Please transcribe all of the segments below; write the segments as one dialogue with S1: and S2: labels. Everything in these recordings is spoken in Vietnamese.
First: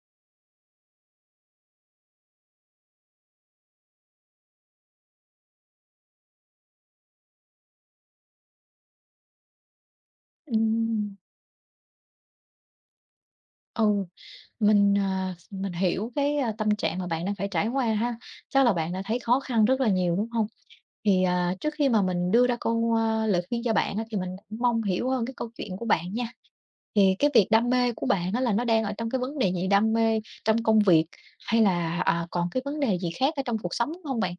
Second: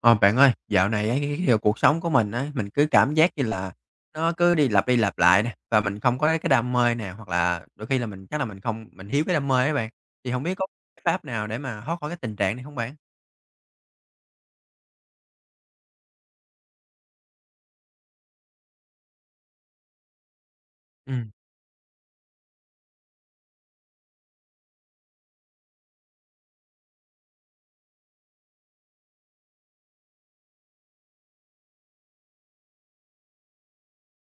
S1: Ờ, Bạn ơi, dạo này ấy, cái điều cuộc sống của mình á, mình cứ cảm giác như là nó cứ đi lặp lại nè, và mình không có cái đam mê nè, hoặc là đôi khi là mình chắc là mình không mình thiếu cái đam mê á bạn. Thì không biết có cái
S2: Ừm,
S1: pháp nào để mà thoát khỏi cái tình trạng này không bạn?
S2: ừ, mình hiểu cái tâm trạng mà bạn đang phải trải qua ha. Chắc là bạn đã thấy khó khăn rất là nhiều, đúng không? Thì,
S1: Ừm.
S2: à, trước khi mà mình đưa ra lời khuyên cho bạn á, thì mình cũng mong hiểu hơn cái câu chuyện của bạn nha. Thì cái việc đam mê của bạn á, là nó đang ở trong cái vấn đề gì? Đam mê trong công việc hay là, còn cái vấn đề gì khác ở trong cuộc sống không bạn?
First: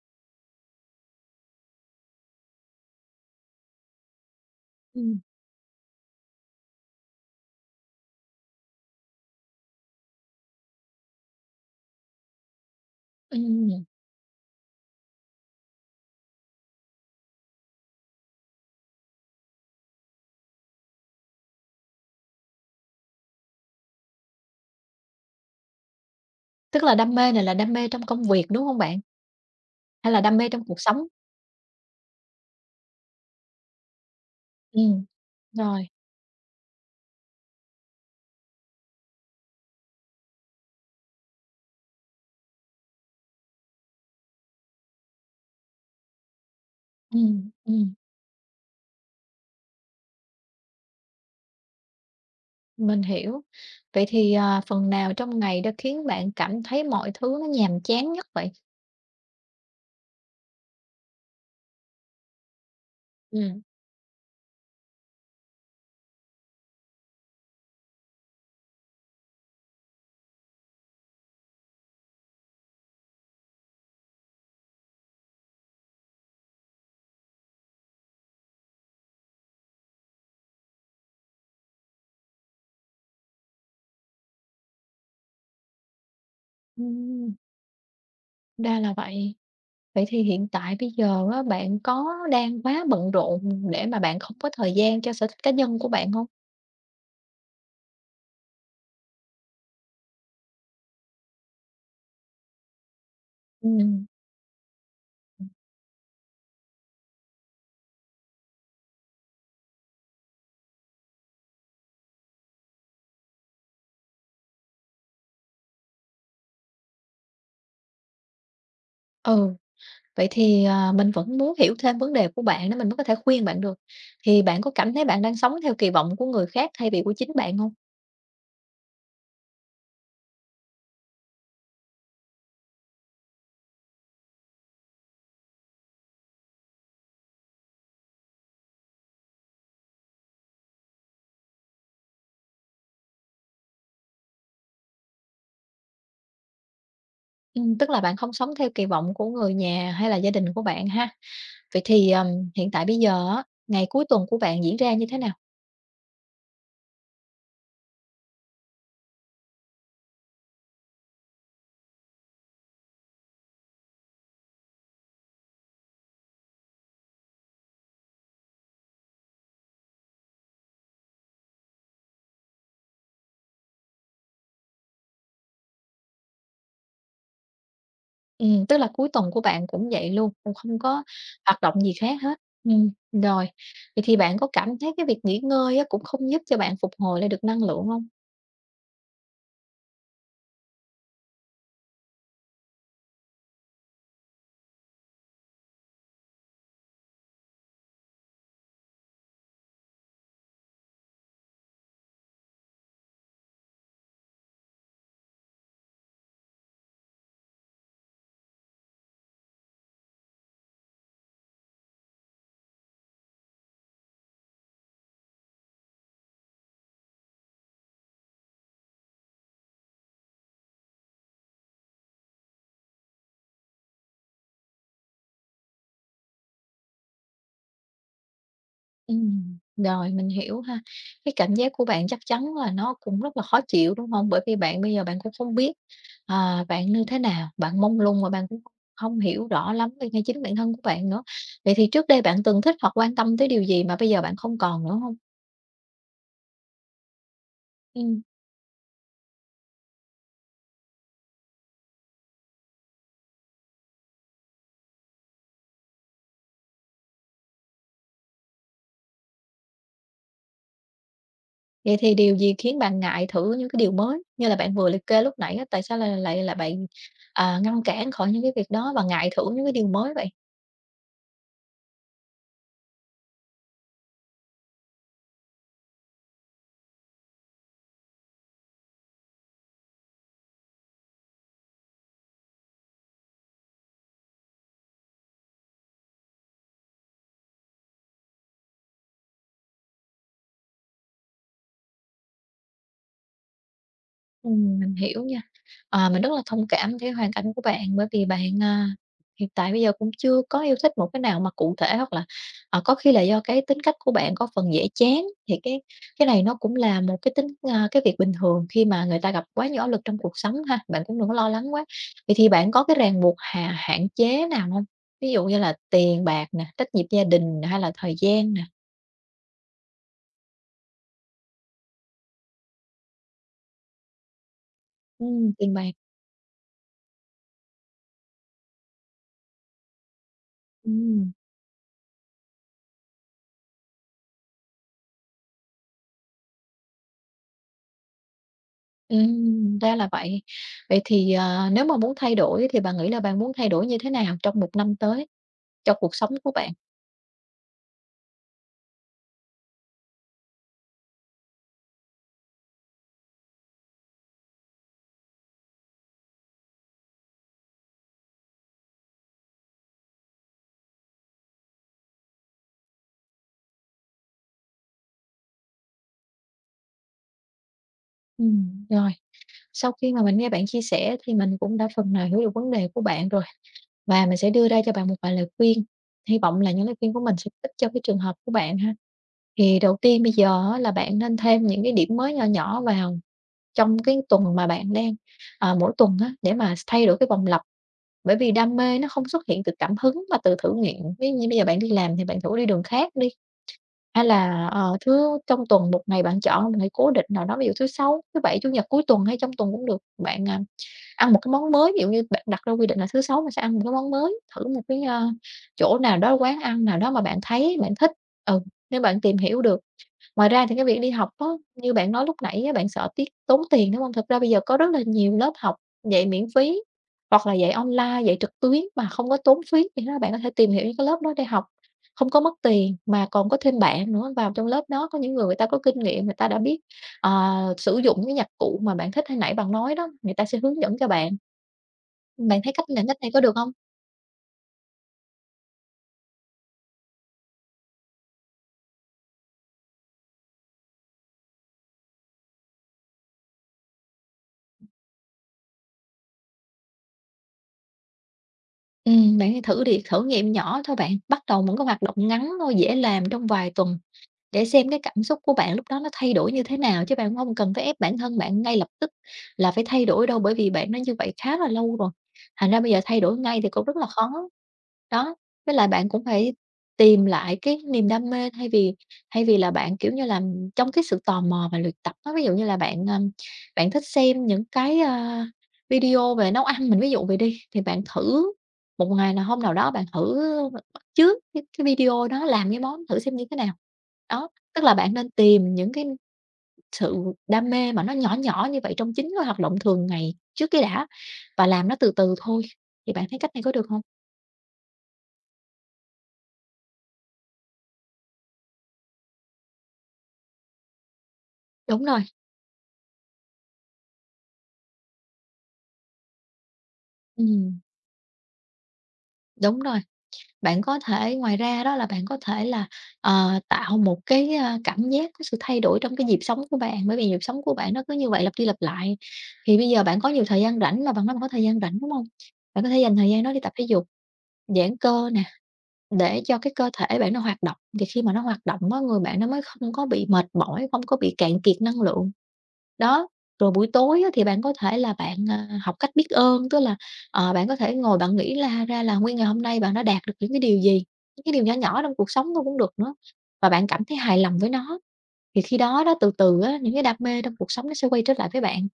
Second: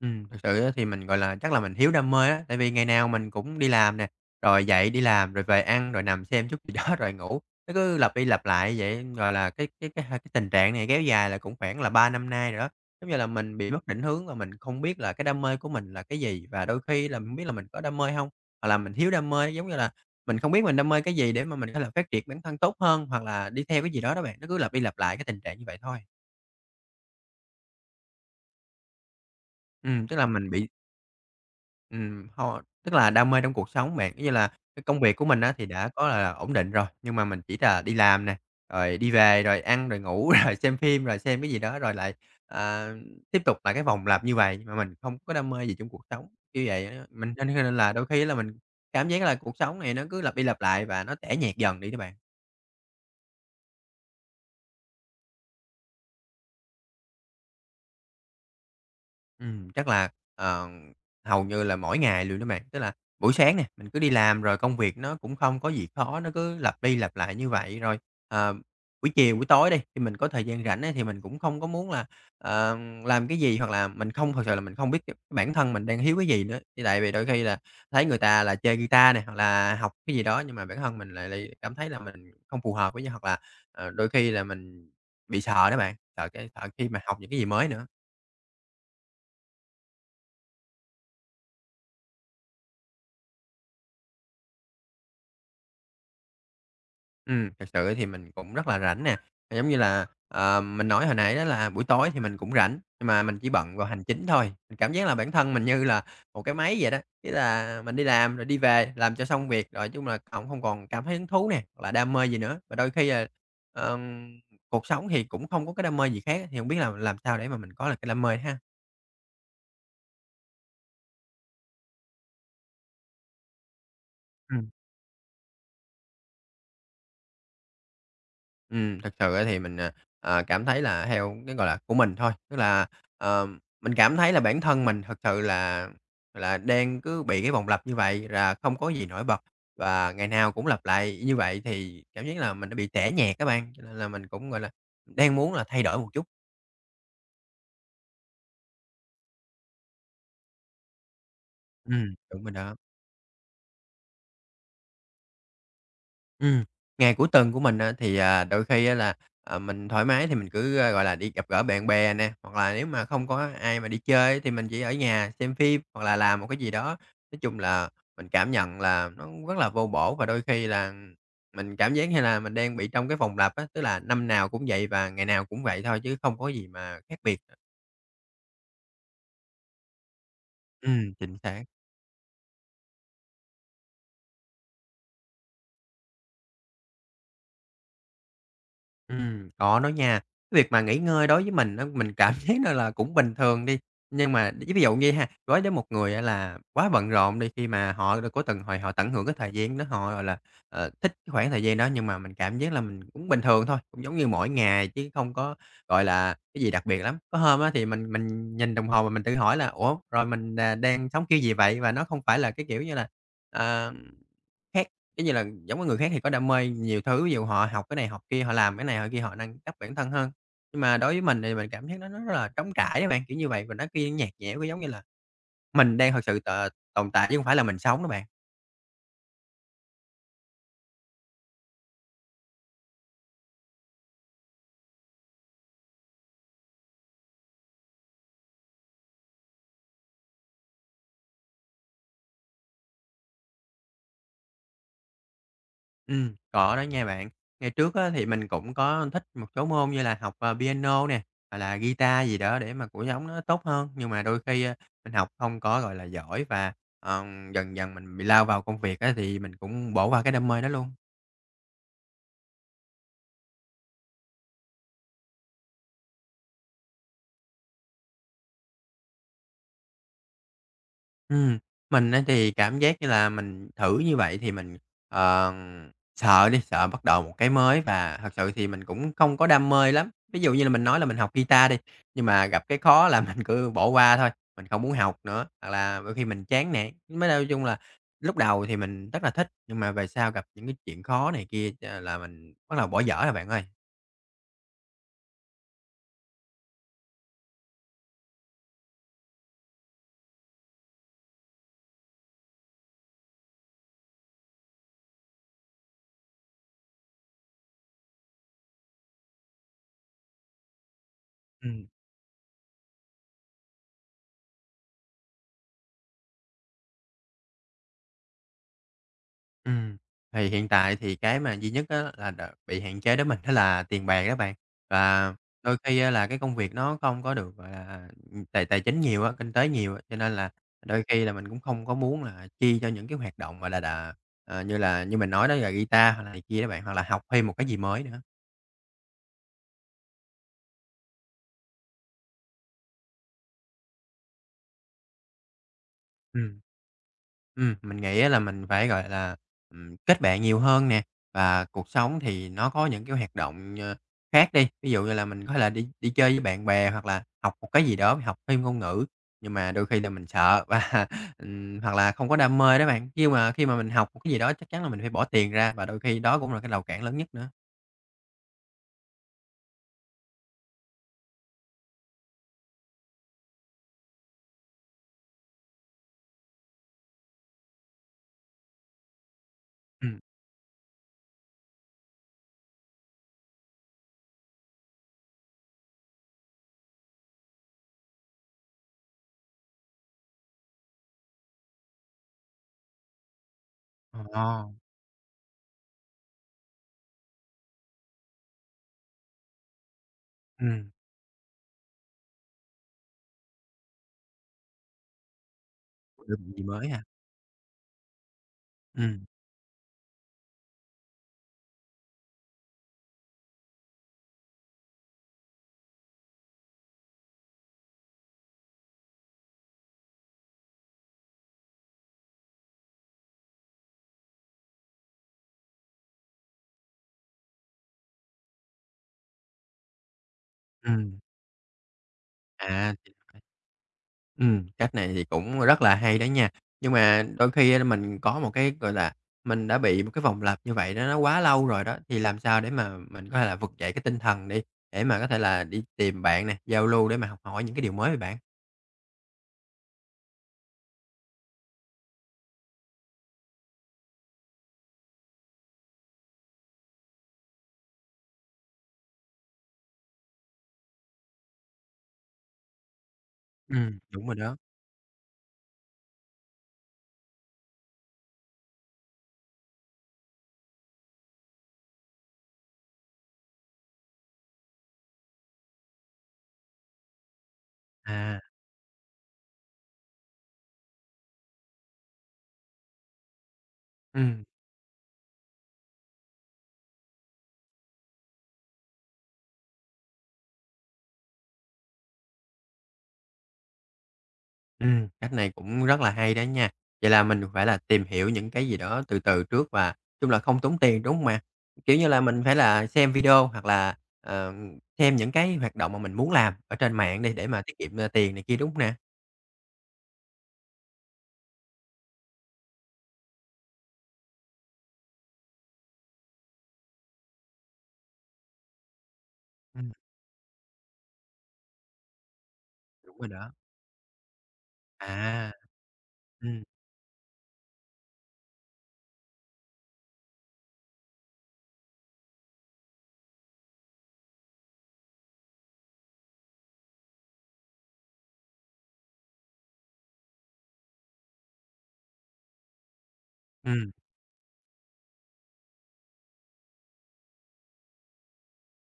S1: Thực sự á thì mình, gọi là, chắc là mình thiếu đam mê á, tại vì ngày nào mình cũng đi làm nè, rồi dậy đi
S2: Ừm,
S1: làm, rồi về ăn, rồi nằm xem chút gì đó rồi ngủ, nó cứ lặp đi lặp lại vậy. Gọi là, cái tình trạng này kéo dài là cũng khoảng là 3 năm nay rồi đó, giống như là mình bị
S2: ừm,
S1: mất định hướng và mình không biết là cái đam mê của mình là cái gì, và đôi khi là mình biết là mình có đam mê không hoặc là mình thiếu đam mê. Giống như là mình không biết mình đam mê cái gì để mà mình có thể phát triển bản thân tốt hơn, hoặc là đi theo cái gì đó đó bạn, nó cứ lặp đi lặp lại cái tình trạng như vậy thôi.
S2: Tức là đam mê này là đam mê trong công việc, đúng không bạn? Hay
S1: Tức
S2: là
S1: là
S2: đam mê
S1: mình
S2: trong
S1: bị.
S2: cuộc sống?
S1: Ho tức là đam mê trong cuộc sống bạn, như là cái công
S2: Ừm,
S1: việc của mình á thì
S2: rồi,
S1: đã có là ổn định rồi, nhưng mà mình chỉ là đi làm nè, rồi đi về, rồi ăn, rồi ngủ, rồi xem phim, rồi xem cái gì đó, rồi lại, à, tiếp tục lại cái vòng lặp như vậy mà mình không có đam mê gì trong cuộc sống. Như vậy á, mình cho nên là
S2: ừm.
S1: đôi khi là mình cảm giác là cuộc sống này nó cứ lặp đi lặp lại và nó tẻ nhạt dần đi các bạn.
S2: Mình hiểu. Vậy thì, phần nào trong ngày đã khiến bạn cảm thấy mọi thứ nó nhàm chán nhất vậy?
S1: Chắc là, ờ, hầu như là mỗi ngày luôn đó bạn. Tức là buổi sáng
S2: Ừm.
S1: nè, mình cứ đi làm rồi công việc nó cũng không có gì khó, nó cứ lặp đi lặp lại như vậy. Rồi, ờ, buổi chiều, buổi tối đi, thì mình có thời gian rảnh á, thì mình cũng không có muốn là, ờ, làm cái gì, hoặc là mình không thật sự là mình không biết cái bản thân mình đang thiếu cái gì nữa. Thì tại vì đôi khi là thấy người ta là chơi guitar này hoặc là học cái gì đó, nhưng mà bản thân mình lại lại cảm thấy là mình không phù hợp với nhau, hoặc là, đôi khi là mình bị sợ đó bạn, sợ khi mà học những
S2: Ừm,
S1: cái gì mới nữa.
S2: Ra là vậy. Vậy thì hiện tại bây giờ á, bạn có đang quá bận rộn để mà bạn không có thời gian cho sở thích cá nhân của bạn không?
S1: Thật sự thì mình cũng rất là rảnh nè, giống như là, mình nói hồi nãy đó là buổi tối thì mình cũng rảnh, nhưng mà mình chỉ bận vào hành
S2: Ừm.
S1: chính thôi. Mình cảm giác là bản thân mình như là một cái máy vậy đó, ý là mình đi làm rồi đi về, làm cho xong việc, rồi chung là cũng không còn cảm thấy hứng thú nè, hoặc là đam mê gì nữa. Và đôi khi là, ờm, cuộc sống thì cũng không có cái đam mê gì khác, thì hông biết là làm sao để mà mình có được cái đam mê ha?
S2: Ừ, vậy thì, mình vẫn muốn hiểu thêm vấn đề của bạn để mình mới có thể khuyên bạn được. Thì bạn
S1: Ừm.
S2: có cảm thấy bạn đang sống theo kỳ vọng của người khác thay vì của chính bạn không?
S1: Thực sự á thì mình, cảm thấy là theo cái, gọi là, của mình thôi, tức là, ờ, mình cảm thấy là bản thân mình thực sự là đang cứ bị cái vòng lặp như vậy là không có gì nổi bật và ngày nào cũng lặp lại như vậy thì cảm giác là mình đã bị tẻ nhạt các bạn, cho nên là mình cũng, gọi là, đang muốn là thay đổi một chút.
S2: Tức là bạn không sống theo kỳ vọng của người nhà hay là gia đình của bạn ha? Vậy thì, ờm,
S1: Đúng rồi
S2: hiện
S1: đó.
S2: tại bây giờ á, ngày cuối tuần của bạn diễn ra như thế nào?
S1: Ừm, Ngày cuối tuần của mình á, thì, đôi khi á là, mình thoải mái thì mình cứ, gọi là, đi gặp gỡ bạn bè nè, hoặc là nếu mà không có ai mà đi chơi thì mình chỉ ở nhà xem phim hoặc là làm một cái gì đó. Nói chung là mình cảm nhận là nó rất là vô bổ và đôi khi là mình cảm giác như là mình đang bị trong cái vòng lặp á, tức là năm nào cũng vậy và ngày nào cũng vậy thôi chứ không có gì mà khác biệt.
S2: Tức là cuối tuần của bạn cũng vậy luôn, cũng không có
S1: Chính
S2: hoạt
S1: xác.
S2: động gì khác hết. Rồi, vậy thì bạn có cảm thấy cái việc nghỉ ngơi á, cũng không giúp cho bạn phục hồi lại được năng lượng không?
S1: Có đó nha. Cái việc mà nghỉ ngơi đối với mình á, mình cảm thấy nó là cũng bình thường đi, nhưng mà ví ví dụ như ha, đối với một người, gọi là, quá bận rộn đi, khi mà họ đã có từng hồi họ tận hưởng cái thời gian đó, họ, gọi là, thích cái khoảng thời gian đó, nhưng mà mình cảm giác là mình cũng bình thường thôi, cũng giống như mỗi ngày chứ không có, gọi là, cái gì đặc biệt lắm. Có hôm á thì mình nhìn đồng hồ mà mình tự hỏi là "Ủa, rồi mình, đang sống kiểu gì vậy?" Và nó không phải là cái kiểu như là, ờ, khác. Giống như là, giống với người khác thì có đam mê nhiều thứ, ví dụ họ học cái này, học kia, họ làm cái này, họ kia, họ nâng cấp bản thân hơn. Nhưng mà đối với mình thì mình cảm thấy nó rất là trống trải đó bạn, kiểu như vậy, và nó kia nhạt nhẽo, kiểu, giống như là mình đang thực sự tồn tại chứ không phải là mình sống đó bạn.
S2: Rồi, mình hiểu ha. Cái cảm giác của bạn chắc chắn là nó cũng rất là khó chịu, đúng không? Bởi vì bạn bây giờ bạn cũng không biết, bạn như thế nào, bạn mông lung và bạn cũng không hiểu rõ lắm về ngay chính bản thân của bạn nữa. Vậy thì trước đây bạn từng thích hoặc quan tâm tới điều gì mà bây giờ bạn không còn nữa không?
S1: Có đó nha bạn. Ngày trước á
S2: Ừm,
S1: thì mình cũng có thích một số môn như là học, piano nè, hoặc là guitar gì đó để mà cuộc sống nó tốt hơn, nhưng mà đôi khi, mình học không có, gọi là, giỏi và, ờ, dần dần mình bị lao vào công việc á thì mình cũng bỏ qua cái đam mê đó luôn.
S2: Vậy thì điều gì khiến bạn ngại thử những cái điều mới? Như là bạn vừa liệt kê lúc nãy á, tại sao là lại là bạn, ngăn cản khỏi những cái việc đó và ngại thử những cái điều mới vậy?
S1: Ừm, mình á thì cảm giác như là mình thử như vậy thì mình, ờ, sợ đi, sợ bắt đầu một cái mới và thật sự thì mình cũng không có đam mê lắm. Ví dụ như là mình nói là mình học guitar đi, nhưng mà gặp cái khó là mình cứ bỏ qua thôi, mình không muốn học nữa, hoặc là đôi khi mình chán nản. Mới nói chung là lúc đầu thì mình rất là thích, nhưng mà về sau gặp những cái chuyện khó này kia là mình bắt đầu bỏ dở rồi bạn ơi.
S2: Mình hiểu nha. Mình rất là thông cảm với hoàn cảnh của bạn bởi vì bạn, hiện tại bây giờ cũng chưa có yêu thích một cái nào mà cụ thể hoặc là, có khi là do cái tính cách của bạn có phần dễ chán, thì cái này nó cũng là một cái tính à, cái việc bình thường khi mà người ta gặp quá nhiều áp lực trong cuộc sống ha, bạn cũng đừng có lo lắng quá.
S1: Ừm.
S2: Vậy thì bạn có cái ràng buộc hạn chế nào không? Ví dụ như là tiền bạc nè, trách nhiệm gia đình nè, hay là thời gian nè?
S1: Ừm, thì hiện tại thì cái mà duy nhất á là bị hạn chế đến mình đó là tiền bạc đó bạn. Và
S2: Tiền
S1: đôi
S2: bạc,
S1: khi á là cái công việc nó không có được, gọi là, tài tài chính nhiều á, kinh tế nhiều á, cho nên là đôi khi
S2: ừm.
S1: là mình cũng không có muốn là chi cho những cái hoạt động, mà là đà ờ, như mình nói đó là guitar hoặc là này kia đó bạn, hoặc là học thêm một cái gì mới nữa.
S2: Ra là vậy. Vậy thì, nếu mà muốn thay đổi thì bạn nghĩ là bạn muốn thay đổi như thế nào trong một năm tới cho cuộc sống của
S1: Ừm.
S2: bạn?
S1: Mình nghĩ á là mình phải, gọi là, kết bạn nhiều hơn nè, và cuộc sống thì nó có những cái hoạt động, khác đi, ví dụ như là mình có thể là đi đi chơi với bạn bè hoặc là học một cái gì đó, học thêm ngôn ngữ, nhưng mà đôi khi là mình sợ và, hoặc là không có đam mê đó bạn. Khi mà mình học một cái gì đó chắc chắn là mình phải bỏ tiền ra và đôi khi đó cũng là cái rào cản lớn nhất nữa.
S2: Rồi, sau khi mà mình nghe bạn chia sẻ thì mình cũng đã phần nào hiểu được vấn đề của bạn rồi, và mình sẽ đưa ra cho bạn một vài lời khuyên, hy vọng là những lời khuyên của mình sẽ ích cho cái trường hợp của bạn ha. Thì đầu
S1: Ừm.
S2: tiên bây giờ á là bạn nên thêm những cái điểm mới nhỏ nhỏ vào trong cái tuần mà mỗi tuần á, để mà thay đổi cái vòng lặp. Bởi vì đam mê nó không xuất hiện từ cảm hứng mà từ thử nghiệm. Ví dụ như bây giờ bạn đi làm thì bạn thử đi đường khác đi, hay là,
S1: Ồ!
S2: ờ, trong tuần một ngày bạn chọn một ngày cố định nào đó, ví dụ thứ Sáu, thứ Bảy, Chủ nhật cuối tuần hay trong tuần cũng được. Bạn,
S1: Ừm,
S2: ăn một cái món mới, ví dụ như bạn đặt ra quy định là thứ Sáu mình sẽ ăn một cái món mới, thử một cái, chỗ nào đó, quán
S1: gì
S2: ăn
S1: mới
S2: nào
S1: ha?
S2: đó mà bạn thấy bạn thích. Ừ, nếu bạn
S1: Ừm,
S2: tìm hiểu được. Ngoài ra thì cái việc đi học á, như bạn nói lúc nãy á, bạn sợ tốn tiền, đúng không? Thực ra bây giờ có rất là nhiều lớp học dạy miễn phí hoặc là dạy online, dạy trực tuyến mà không có tốn phí, thì đó bạn có thể tìm hiểu những cái lớp đó để học, không có mất tiền mà còn có thêm bạn nữa. Vào trong lớp đó có những người người ta có kinh nghiệm, người ta đã biết, ờ, sử dụng cái nhạc cụ mà bạn thích, hồi nãy bạn nói đó, người ta sẽ hướng dẫn cho
S1: ừm,
S2: bạn. Bạn thấy cách
S1: à,
S2: này
S1: thì
S2: cách này có được không?
S1: Cách này thì cũng rất là hay đó nha. Nhưng mà đôi khi á mình có một cái, gọi là, mình đã bị một cái vòng lặp như vậy đó nó quá lâu rồi đó, thì làm sao để mà mình có thể là vực dậy cái tinh thần đi, để mà có thể là đi tìm bạn nè, giao lưu để mà học hỏi những cái điều mới vậy bạn?
S2: Bạn hãy thử đi, thử nghiệm nhỏ thôi bạn, bắt đầu một cái hoạt động ngắn thôi, dễ làm trong vài tuần. Để xem cái cảm xúc của bạn lúc đó nó thay đổi như thế nào, chứ bạn không cần phải ép bản thân bạn ngay lập tức là phải thay đổi đâu, bởi vì bạn nó như vậy khá là lâu rồi, thành ra bây giờ thay đổi ngay thì cũng rất là
S1: Đúng rồi
S2: khó.
S1: đó.
S2: Đó, với lại bạn cũng phải tìm lại cái niềm đam mê thay vì là bạn, kiểu như là, trong cái sự tò mò và luyện tập á. Ví dụ như là bạn thích xem những cái, video về nấu ăn, mình ví dụ vậy đi, thì bạn
S1: À,
S2: thử một ngày nào hôm nào đó bạn thử trước cái video đó làm cái món thử xem như thế nào.
S1: ừm.
S2: Đó, tức là bạn nên tìm những cái sự đam mê mà nó nhỏ nhỏ như vậy trong chính cái hoạt động thường ngày trước cái đã, và làm nó từ từ thôi, thì bạn thấy cách này có được hông?
S1: Cách này cũng rất là hay đó nha. Vậy là mình phải là tìm hiểu những cái gì đó từ từ trước và chung là không tốn tiền, đúng không ạ? Kiểu
S2: Đúng
S1: như là,
S2: rồi,
S1: mình phải là xem video hoặc là, xem những cái hoạt động mà mình muốn làm ở trên mạng đi để mà tiết
S2: ừm,
S1: kiệm, tiền này kia, đúng hông nè?
S2: đúng rồi. Bạn có thể ngoài ra đó là bạn có thể là, tạo một cái, cảm giác có sự thay đổi trong cái nhịp sống của bạn, bởi vì nhịp sống của bạn nó cứ như vậy lặp đi lặp lại. Thì bây
S1: Ừm,
S2: giờ bạn có nhiều thời gian rảnh mà bạn nói bạn có thời gian rảnh, đúng hông? Bạn có thể dành
S1: đúng rồi
S2: thời gian đó
S1: đó.
S2: đi tập thể dục, giãn cơ nè.
S1: À.
S2: Để
S1: Ừ,
S2: cho cái cơ thể bạn nó hoạt động, thì khi mà nó hoạt động á, người bạn nó mới không có bị mệt mỏi, không có bị cạn kiệt năng lượng. Đó, rồi buổi tối á, thì bạn có thể học cách biết ơn, tức là, bạn có thể ngồi bạn nghĩ là ra là nguyên ngày hôm nay bạn đã đạt được những cái điều gì, những cái điều nhỏ nhỏ trong cuộc sống thôi cũng được nữa, và bạn
S1: ừ.
S2: cảm thấy hài lòng với nó, thì khi đó đó, từ từ á, những cái đam mê trong cuộc sống nó sẽ quay trở lại với bạn.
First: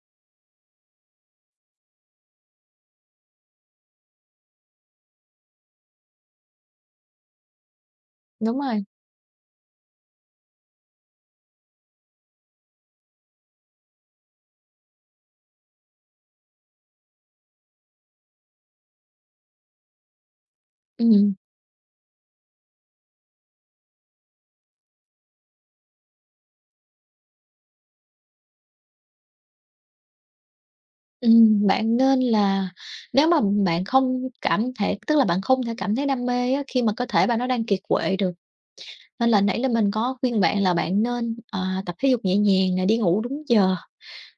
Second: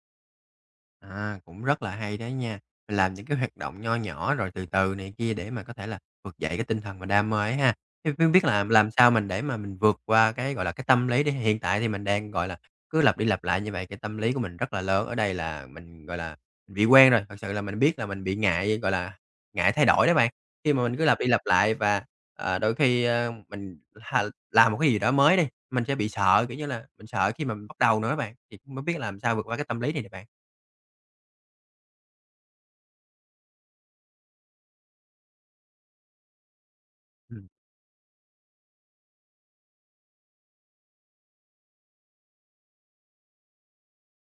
S1: À, cũng rất là hay đấy nha. Mình làm những cái hoạt động nho nhỏ rồi từ từ này kia để mà có thể là vực dậy cái tinh thần mà đam mê ấy ha. Thế không biết
S2: Đúng
S1: là
S2: rồi,
S1: làm sao mình để mà mình vượt qua cái, gọi là, cái tâm lý đi, hiện tại thì mình đang, gọi là, cứ lặp đi lặp lại như vậy, cái tâm lý của mình rất là lớn. Ở đây là mình, gọi là, mình bị quen rồi, thật sự là mình biết là mình bị ngại, gọi là, ngại thay đổi đó bạn. Khi mà mình cứ lặp đi
S2: ừm.
S1: lặp lại và, đôi khi, mình làm một cái gì đó mới đi, mình sẽ bị sợ, kiểu như là, mình sợ khi mà mình bắt đầu nữa bạn, thì không biết làm sao vượt qua cái tâm lý này nè bạn.
S2: Bạn nên là nếu mà bạn không cảm thể tức là bạn không thể cảm thấy đam mê á, khi mà cơ thể bạn nó
S1: Ừm.
S2: đang kiệt quệ được, nên là nãy là mình có khuyên bạn là bạn nên, tập thể dục nhẹ nhàng nè, đi ngủ đúng giờ,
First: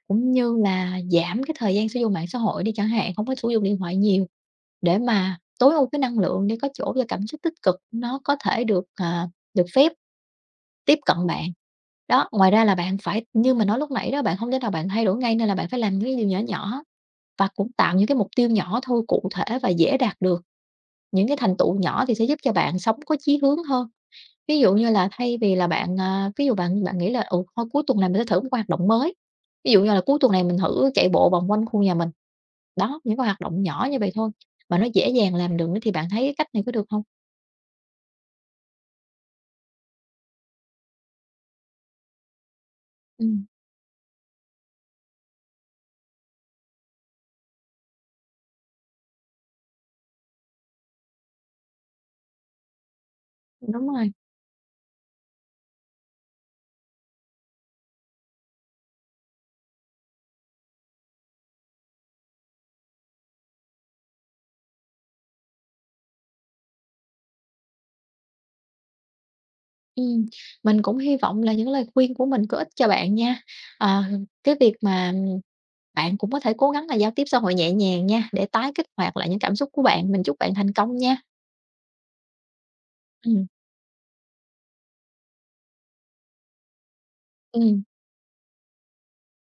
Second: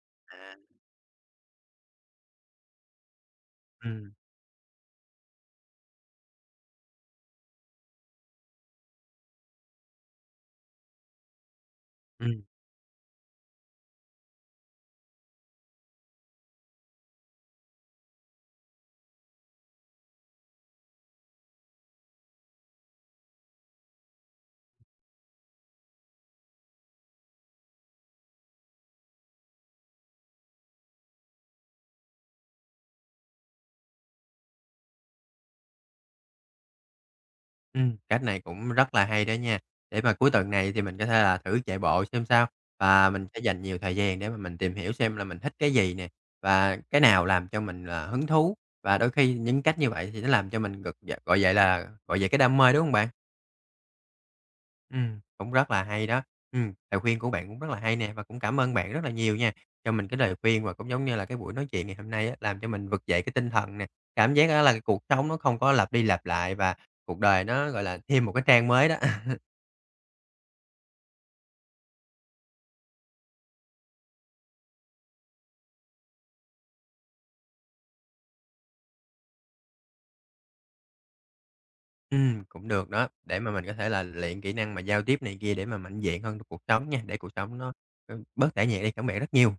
S2: cũng như
S1: À,
S2: là giảm cái thời gian sử dụng mạng xã hội đi chẳng hạn, không có sử dụng điện thoại
S1: ừm,
S2: nhiều để mà tối ưu cái năng lượng để có chỗ cho cảm xúc tích cực nó có thể được phép tiếp cận bạn. Đó,
S1: ừm,
S2: ngoài ra là bạn phải như mình nói lúc nãy đó, bạn không thể nào bạn thay đổi ngay nên là bạn phải làm những cái điều nhỏ nhỏ. Và cũng tạo những cái mục tiêu nhỏ thôi, cụ thể và dễ đạt được, những cái thành tựu nhỏ thì sẽ giúp cho bạn sống có chí hướng hơn. Ví dụ như là thay vì là bạn, ví dụ bạn bạn nghĩ là, thôi cuối tuần này mình sẽ thử một hoạt động mới, ví dụ như là cuối tuần này mình thử chạy bộ vòng quanh khu nhà mình. Đó, những cái hoạt động nhỏ như vậy thôi, mà nó dễ dàng làm được nữa thì bạn thấy cái cách này có được không?
S1: cách này cũng rất là hay đó nha. Để mà cuối tuần này thì mình có thể là thử chạy bộ xem sao, và mình sẽ
S2: Ừm,
S1: dành nhiều thời gian để mà mình tìm hiểu xem là mình thích cái gì nè, và cái nào làm cho mình là hứng thú, và đôi khi những cách như vậy thì nó làm cho mình gọi vậy là, gọi vậy, cái đam mê, đúng không bạn?
S2: đúng rồi,
S1: Cũng rất là hay đó. Lời khuyên của bạn cũng rất là hay nè, và cũng cảm ơn bạn rất là nhiều nha, cho mình cái lời khuyên và cũng giống như là cái buổi nói chuyện ngày hôm nay á, làm cho mình vực dậy cái tinh thần nè. Cảm giác á là cái cuộc sống nó không có lặp đi lặp lại và cuộc đời nó, gọi là, thêm một cái trang mới đó.
S2: ừm, mình cũng hy vọng là những lời khuyên của mình có ích cho bạn nha. Ờ, cái việc mà Bạn cũng có thể cố gắng là giao tiếp xã hội nhẹ nhàng nha, để tái kích hoạt lại những cảm xúc của bạn. Mình chúc bạn thành công nha.
S1: Cũng được đó, để
S2: Ừm,
S1: mà mình có thể là luyện kỹ năng mà giao tiếp này kia để mà mạnh dạn hơn trong cuộc sống nha, để cuộc sống nó,
S2: ừm.
S1: bớt tẻ nhẹ đi. Cảm ơn bạn rất nhiều.